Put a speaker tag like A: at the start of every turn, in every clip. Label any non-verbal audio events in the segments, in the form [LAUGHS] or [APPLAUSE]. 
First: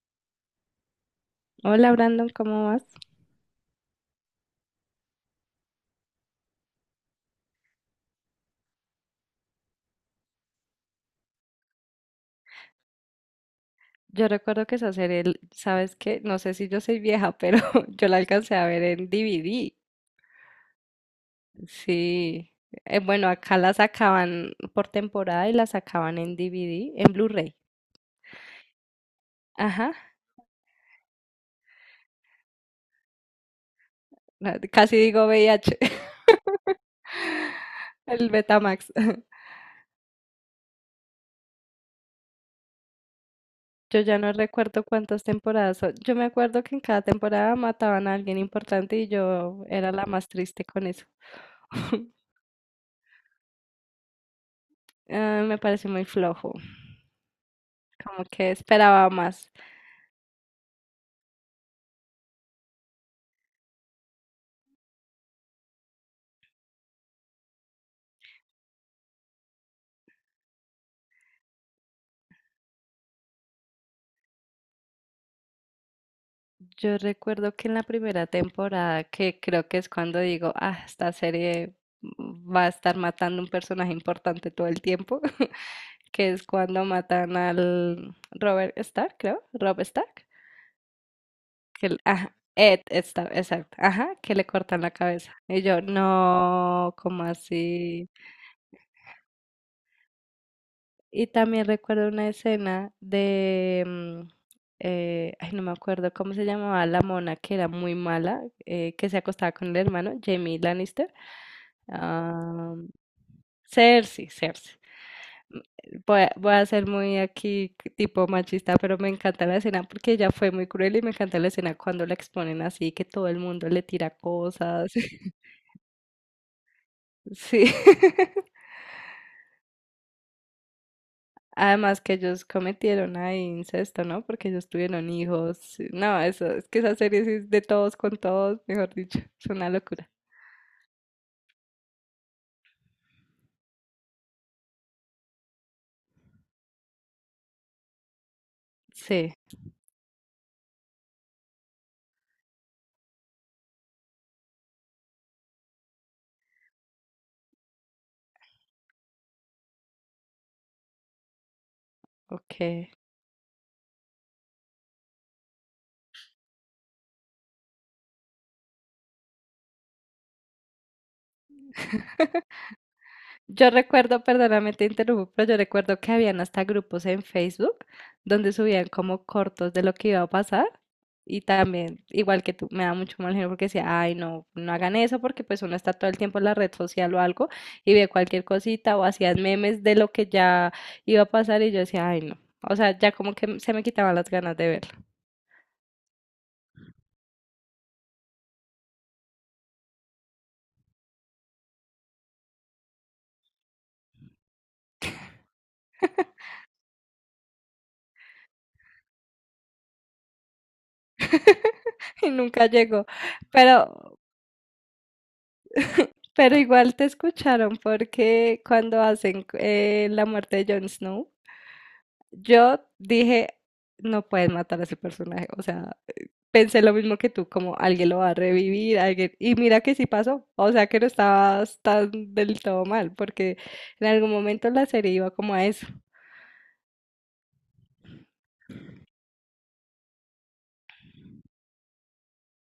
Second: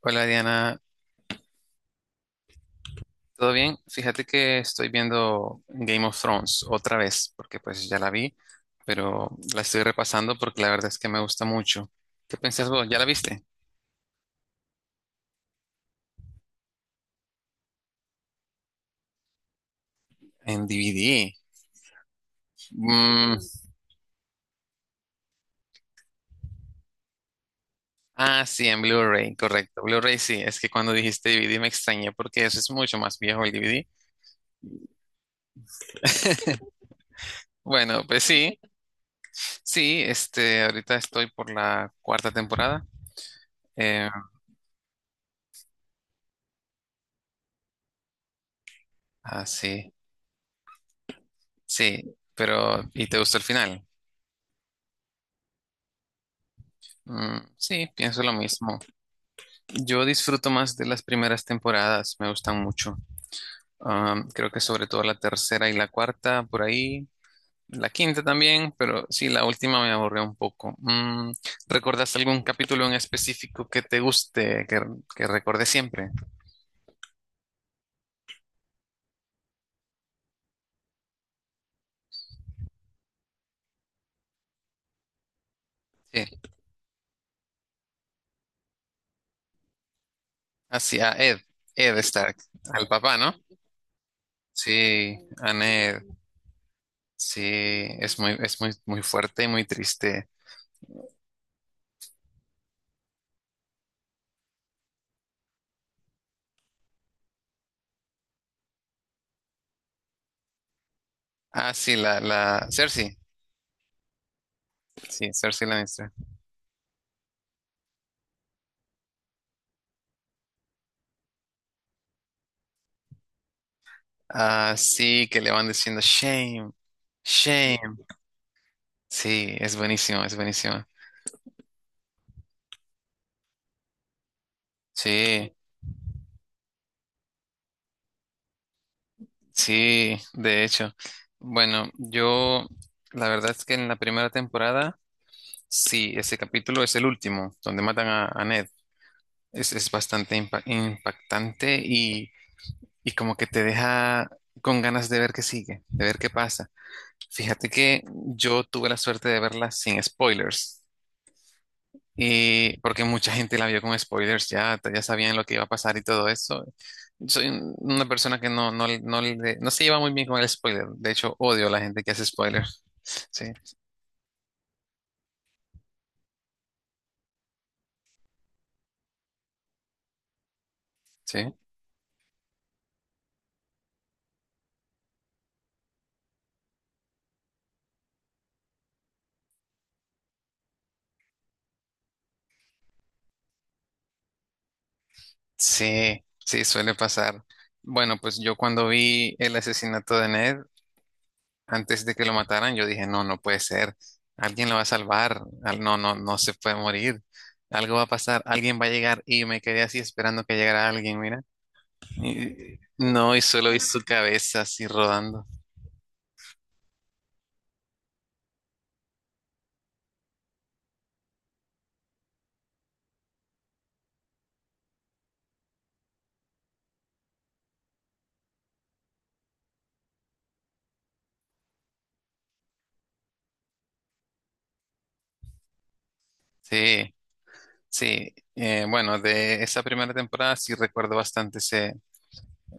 A: Hola Diana,
B: Hola Brandon, ¿cómo vas?
A: ¿todo bien? Fíjate que estoy viendo Game of Thrones otra vez, porque pues ya la vi, pero la estoy repasando porque la verdad es que me gusta mucho. ¿Qué pensás vos? ¿Ya la viste?
B: Yo recuerdo que esa serie, ¿sabes qué? No sé si yo soy vieja, pero [LAUGHS] yo la alcancé a ver en DVD.
A: En DVD.
B: Sí. Bueno,
A: Mm,
B: acá la sacaban por temporada y la sacaban en DVD, en Blu-ray.
A: ah, sí, en Blu-ray, correcto.
B: Ajá.
A: Blu-ray sí, es que cuando dijiste DVD me extrañé porque eso es mucho más viejo el DVD.
B: Casi digo VIH.
A: [LAUGHS]
B: [LAUGHS]
A: Bueno, pues
B: El
A: sí,
B: Betamax. [LAUGHS]
A: sí, ahorita estoy por la cuarta temporada.
B: Yo
A: Eh,
B: ya no recuerdo cuántas temporadas son. Yo me acuerdo que en cada temporada mataban a alguien importante y
A: ah,
B: yo
A: sí,
B: era la más triste con eso. [LAUGHS]
A: sí, pero ¿y te gustó el final?
B: Ah, me parece muy flojo.
A: Mm, sí, pienso
B: Como
A: lo
B: que
A: mismo.
B: esperaba más.
A: Yo disfruto más de las primeras temporadas, me gustan mucho. Creo que sobre todo la tercera y la cuarta, por ahí. La quinta también, pero sí, la última me aburrió un poco. Mm, ¿recordas algún capítulo en específico que te guste, que recuerde siempre?
B: Yo recuerdo que en la primera temporada, que creo que es cuando digo, ah, esta serie va a estar matando un personaje importante todo el tiempo, [LAUGHS] que
A: Sí,
B: es cuando matan al Robert Stark, creo, Rob Stark,
A: hacia Ed,
B: que,
A: Ed
B: ajá,
A: Stark,
B: Ed
A: al papá,
B: Stark,
A: ¿no?
B: exacto, ajá, que le cortan la
A: Sí,
B: cabeza.
A: a
B: Y yo,
A: Ned.
B: no, como
A: Sí,
B: así?
A: es muy, muy fuerte y muy triste.
B: Y también recuerdo una escena de, ay, no me acuerdo cómo se llamaba la mona que era muy mala, que se acostaba con el hermano, Jamie Lannister.
A: Ah, sí, la
B: Ah,
A: Cersei.
B: Cersei, Cersei.
A: Sí,
B: M-
A: Cersei la.
B: Voy a ser muy aquí tipo machista, pero me encanta la escena porque ella fue muy cruel y me encanta la escena cuando la exponen así, que todo el mundo le tira
A: Ah,
B: cosas.
A: sí,
B: [LAUGHS]
A: que le van diciendo shame,
B: Sí.
A: shame.
B: [LAUGHS]
A: Sí, es buenísimo.
B: Además que ellos cometieron ahí incesto, ¿no? Porque ellos tuvieron
A: Sí,
B: hijos. No, eso, es que esa serie sí es de todos con todos, mejor dicho, es una locura.
A: sí, de hecho. Bueno, yo, la verdad es que en la primera temporada, sí, ese capítulo es el último, donde matan a Ned.
B: Sí,
A: Es bastante impactante y como que te deja con ganas de ver qué sigue, de ver qué pasa. Fíjate que yo tuve la suerte de verla sin spoilers.
B: ok.
A: Y porque mucha gente la vio con spoilers, ya sabían lo que iba a pasar y todo eso. Una persona que no se lleva muy bien con el spoiler. De hecho, odio a la gente que hace spoilers. [LAUGHS] Sí,
B: Yo recuerdo, perdóname, te interrumpo, pero yo recuerdo que habían hasta grupos en Facebook donde subían como cortos de lo que iba a pasar y
A: sí,
B: también, igual que tú, me da mucho mal genio porque decía, ay, no, no hagan eso porque pues uno está todo el tiempo en la red social o algo y ve cualquier cosita o hacían memes de lo que ya iba a pasar y yo decía, ay, no. O sea, ya como que se me quitaban las ganas de verlo
A: sí, sí, suele pasar. Bueno, pues yo cuando vi el asesinato de Ned, antes de que lo mataran, yo dije, no, no puede ser. Alguien lo va a salvar. No, no se puede morir. Algo va a pasar. Alguien va a llegar. Y me quedé así esperando que llegara alguien, mira.
B: [LAUGHS] y nunca llegó.
A: No, y solo vi su
B: Pero
A: cabeza así rodando.
B: [LAUGHS] pero igual te escucharon porque cuando hacen la muerte de Jon Snow, yo dije, no pueden matar a ese personaje. O sea, pensé lo mismo que tú, como alguien lo va a revivir, alguien... Y mira que sí pasó. O sea, que no estabas tan del todo mal, porque en algún momento la serie iba como a eso,
A: Sí, sí. Bueno, de esa primera temporada sí recuerdo bastante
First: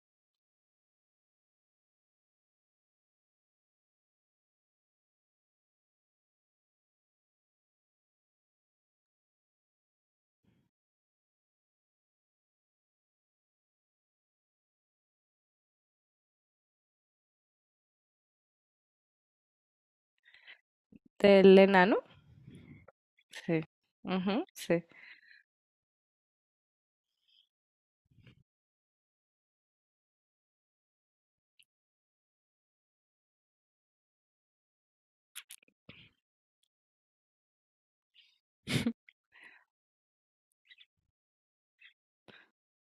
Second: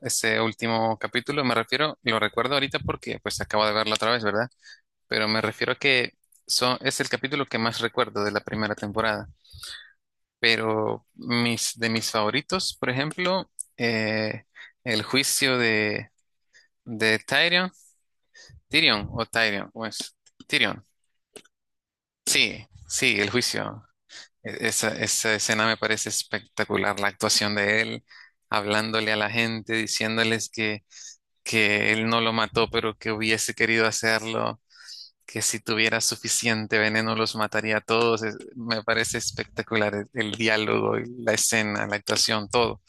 A: ese último capítulo. Me refiero, lo recuerdo ahorita porque pues acabo de verlo otra vez, ¿verdad? Pero me refiero a que son, es el capítulo que más recuerdo de la primera temporada. Pero de mis favoritos, por ejemplo, eh, el juicio de Tyrion, Tyrion o Tyrion, pues Tyrion.
B: del enano.
A: Sí, sí, el
B: Sí.
A: juicio.
B: Ujú, sí.
A: Esa escena me parece espectacular, la actuación de él hablándole a la gente, diciéndoles que él no lo mató, pero que hubiese querido hacerlo, que si tuviera suficiente veneno los mataría a todos. Me parece espectacular el diálogo, la escena, la actuación, todo.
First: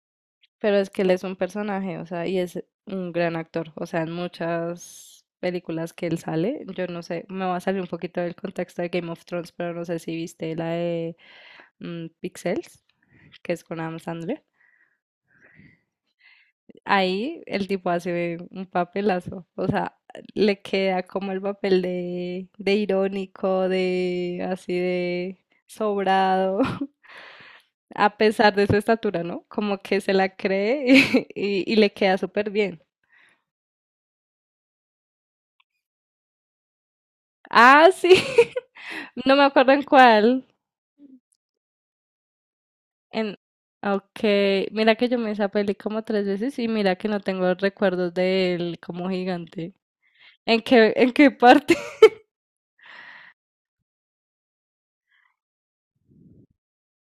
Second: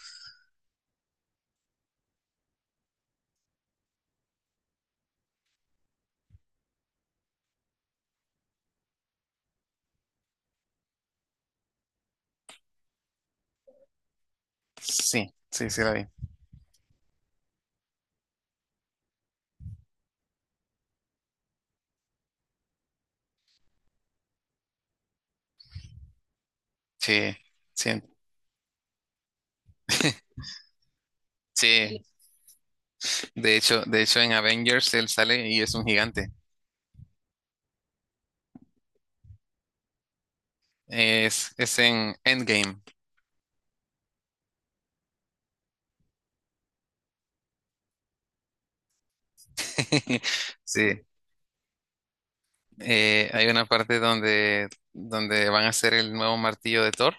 B: Pero es que él es un personaje, o sea, y es un gran actor. O sea, en muchas películas que él sale, yo no sé, me va a salir un poquito del contexto de Game of Thrones, pero no sé si viste la de Pixels, que es con Adam Sandler.
A: Sí, sí, sí la vi.
B: Ahí el tipo hace un papelazo, o sea, le queda como el papel de irónico, de así de sobrado. [LAUGHS]
A: Sí, sí,
B: A pesar de su estatura, ¿no? Como que se la cree [LAUGHS] y le
A: sí.
B: queda súper bien.
A: De hecho en Avengers él sale y es un gigante.
B: Ah, sí. [LAUGHS] No me acuerdo en cuál.
A: Es en Endgame.
B: En... Ok. Mira que yo me esa peli como tres veces y mira que no tengo recuerdos de él como gigante.
A: [LAUGHS] Sí.
B: ¿En qué parte? [LAUGHS]
A: Eh, hay una parte donde van a hacer el nuevo martillo de Thor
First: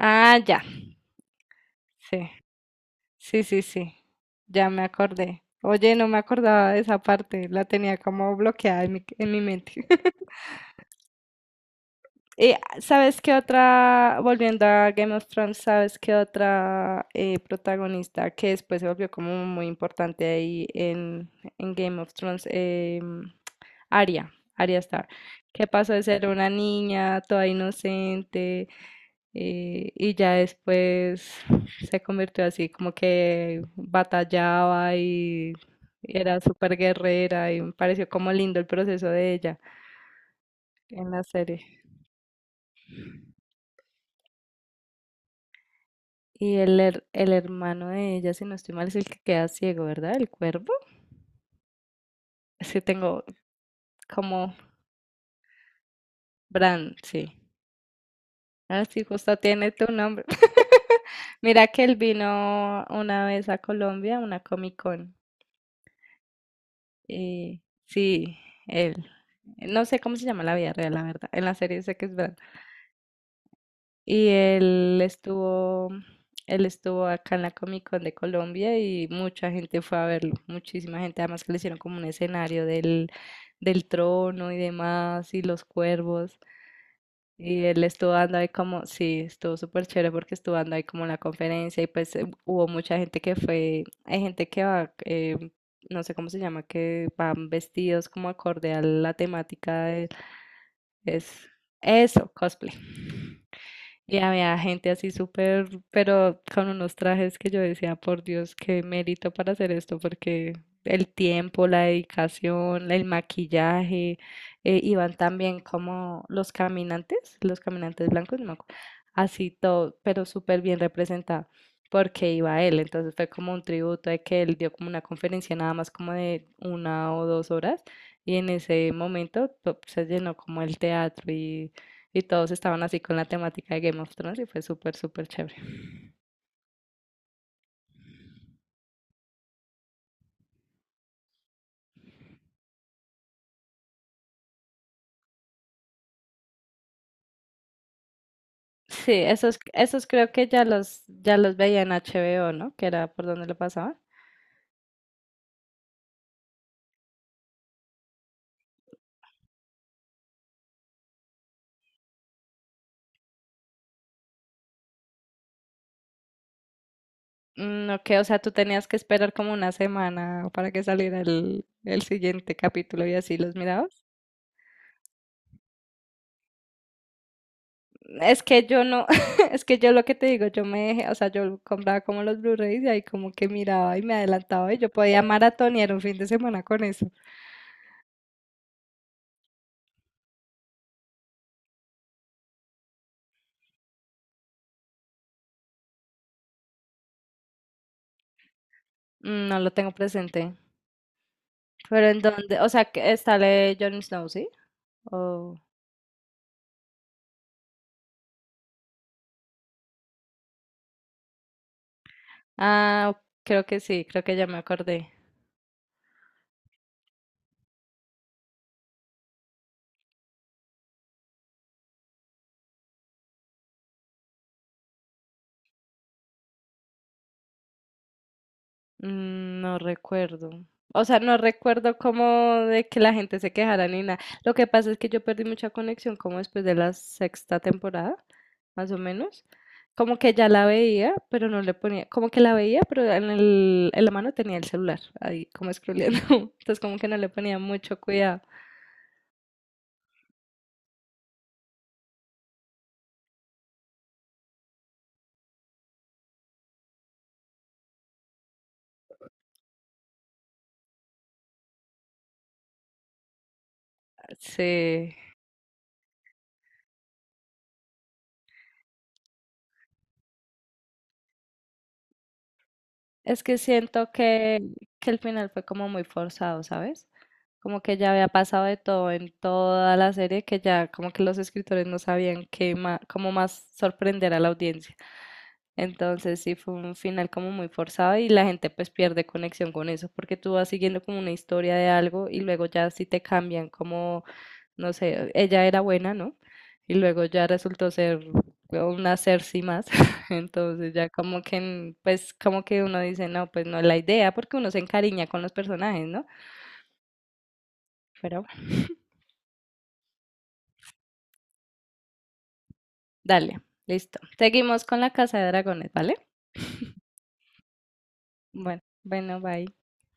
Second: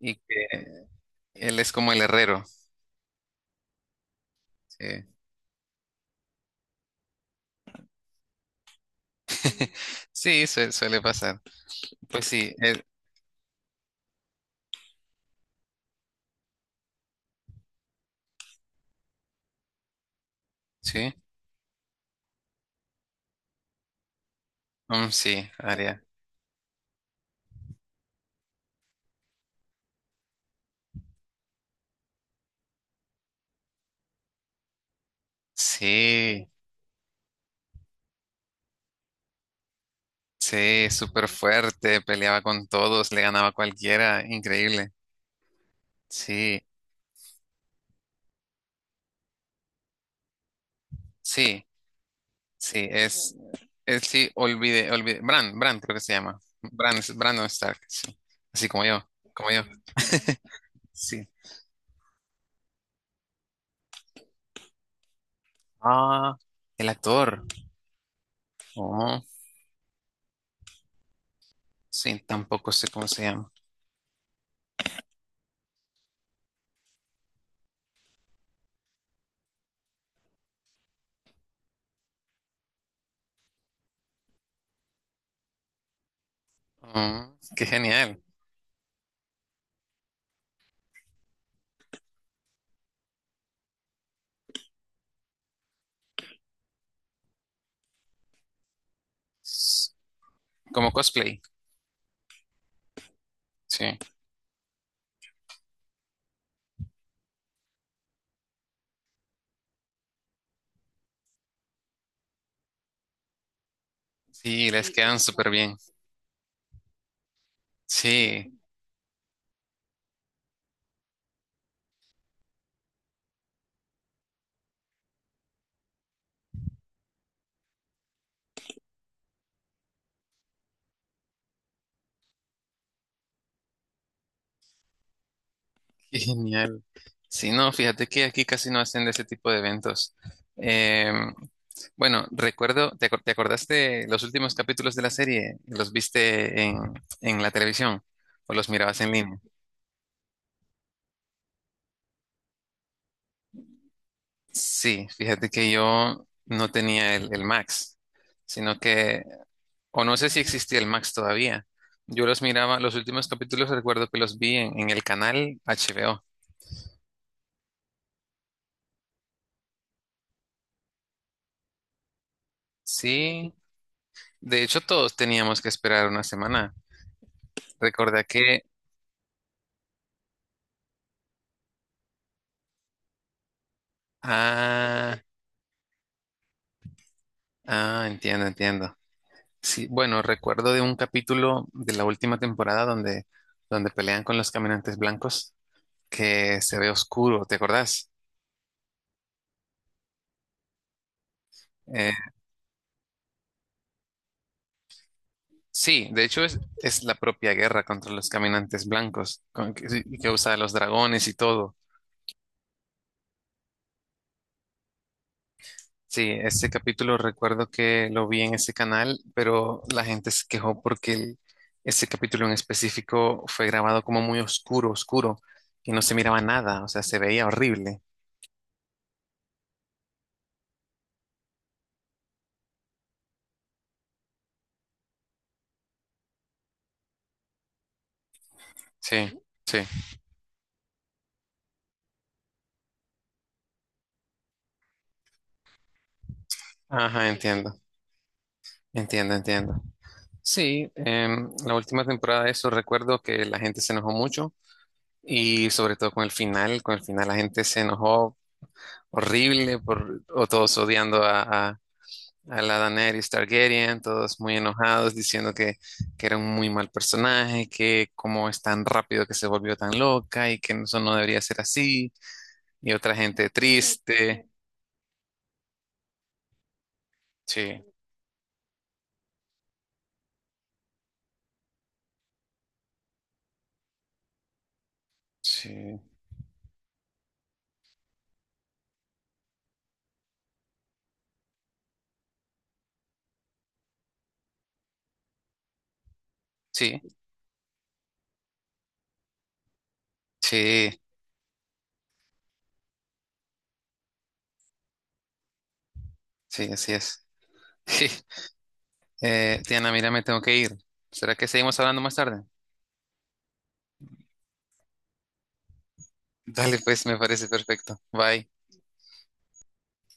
A: y
B: ya.
A: que él es como el
B: Sí.
A: herrero.
B: Sí. Ya me
A: Sí,
B: acordé. Oye, no me acordaba de esa parte. La tenía como bloqueada en mi
A: [LAUGHS]
B: mente.
A: Sí, suele pasar. Pues sí,
B: ¿Sabes qué otra, volviendo a Game of Thrones, ¿sabes qué otra protagonista que después se volvió como muy importante ahí
A: sí,
B: en Game of Thrones? Arya, Arya Stark,
A: mm, sí,
B: que pasó de
A: Arya.
B: ser una niña toda inocente y ya después se convirtió así como que batallaba y era
A: Sí,
B: súper guerrera y me pareció como lindo el proceso de ella
A: sí,
B: en la
A: súper
B: serie.
A: fuerte, peleaba con todos, le ganaba a cualquiera, increíble.
B: Y
A: Sí,
B: el hermano de ella, si no estoy mal, es el que queda ciego, ¿verdad? El cuervo.
A: sí,
B: Es que
A: sí,
B: tengo
A: es sí,
B: como
A: olvide, Bran creo que se llama.
B: Bran,
A: Bran,
B: sí.
A: Brandon Stark, sí, así
B: Ah,
A: como yo,
B: sí, justo
A: como yo.
B: tiene tu nombre.
A: [LAUGHS]
B: [LAUGHS]
A: Sí.
B: Mira que él vino una vez a Colombia, a una Comic Con.
A: Ah, el actor.
B: Y sí, él.
A: Oh,
B: No sé cómo se llama en la vida real, la verdad. En la serie sé que es
A: sí,
B: Bran.
A: tampoco sé cómo se llama.
B: Y él estuvo, él estuvo acá en la Comic Con de Colombia y mucha gente fue a verlo, muchísima gente, además que le hicieron como un escenario del, del trono y demás, y los cuervos.
A: Oh, qué
B: Y él estuvo
A: genial.
B: dando ahí como, sí, estuvo súper chévere porque estuvo dando ahí como la conferencia y pues hubo mucha gente que fue, hay gente que va, no sé cómo se llama, que van vestidos como acorde a la temática,
A: Como
B: es
A: cosplay.
B: eso, cosplay.
A: Sí,
B: Y había gente así súper, pero con unos trajes que yo decía, por Dios, qué mérito para hacer esto, porque el tiempo, la dedicación, el maquillaje,
A: sí, les Sí, quedan
B: iban
A: como súper
B: también
A: bien.
B: como los caminantes blancos, no,
A: Sí,
B: así todo, pero súper bien representado, porque iba él, entonces fue como un tributo de que él dio como una conferencia nada más como de una o dos horas, y en ese momento se llenó como el teatro y todos estaban así con la temática de Game of Thrones y fue súper, súper chévere.
A: qué genial. Sí, no, fíjate que aquí casi no hacen de ese tipo de eventos. Em, bueno, recuerdo, ¿ te acordaste los últimos capítulos de la serie? ¿Los viste en la televisión o los mirabas en
B: Sí,
A: línea?
B: esos, esos creo que ya los veía en HBO, ¿no? Que era por donde lo pasaba.
A: Sí, fíjate que yo no tenía el Max, sino que. O no sé si existía el Max todavía. Yo los miraba, los últimos capítulos recuerdo que los vi en el canal HBO.
B: Mm, ok, o sea, tú tenías que esperar como una semana para que saliera el siguiente capítulo y así
A: Sí,
B: los mirabas.
A: de hecho todos teníamos que esperar una semana. Recordé
B: Es
A: que...
B: que yo no, [LAUGHS] es que yo lo que te digo, yo me dejé, o sea, yo compraba como los Blu-rays y ahí como que miraba y me adelantaba y yo
A: Ah,
B: podía maratonear un fin de semana con eso.
A: ah, entiendo, entiendo. Sí, bueno, recuerdo de un capítulo de la última temporada donde pelean con los caminantes blancos que se ve oscuro, ¿te acordás?
B: Mm, no lo tengo presente. Pero
A: Eh,
B: en dónde, o sea, que está la de Jon Snow, ¿sí? Oh.
A: sí, de hecho es la propia guerra contra los caminantes blancos que usa los dragones y todo.
B: Ah, creo que sí, creo que ya me acordé.
A: Sí, ese capítulo recuerdo que lo vi en ese canal, pero la gente se quejó porque ese capítulo en específico fue grabado como muy oscuro, oscuro, y no se miraba nada, o sea, se veía horrible.
B: Mm, no recuerdo. O sea, no recuerdo cómo de que la gente se quejara ni nada. Lo que pasa es que yo perdí mucha conexión como después de la sexta temporada, más o
A: Sí,
B: menos.
A: sí.
B: Como que ya la veía, pero no le ponía, como que la veía, pero en el, en la mano tenía el celular ahí como scrolleando. [LAUGHS] Entonces como que no
A: Ajá,
B: le ponía
A: entiendo,
B: mucho cuidado.
A: entiendo, entiendo. Sí, em, la última temporada de eso recuerdo que la gente se enojó mucho y sobre todo con el final la gente se enojó horrible por, o todos odiando a la Daenerys Targaryen, todos muy
B: Sí.
A: enojados, diciendo que era un muy mal personaje, que cómo es tan rápido que se volvió tan loca y que eso no debería ser así, y otra
B: Es
A: gente
B: que siento
A: triste.
B: que el final fue como muy forzado, ¿sabes? Como
A: Sí,
B: que ya había pasado de todo en toda la serie, que ya como que los escritores no sabían qué cómo más sorprender a la audiencia.
A: sí,
B: Entonces sí fue un final como muy forzado y la gente pues pierde conexión con eso, porque tú vas siguiendo como una historia de algo y luego ya sí te cambian como, no sé, ella era buena, ¿no? Y
A: sí,
B: luego ya resultó ser una Cersei más. [LAUGHS]
A: sí,
B: Entonces ya como que, pues como que uno dice, no, pues no es la idea, porque uno se encariña con los personajes, ¿no?
A: sí, así es.
B: pero
A: [LAUGHS] Diana, mira, me tengo que ir. ¿Será que seguimos hablando más tarde?
B: Dale, listo. Seguimos con la casa de dragones, ¿vale?
A: Dale, pues, me parece perfecto. Bye.
B: Bueno, bueno, bye.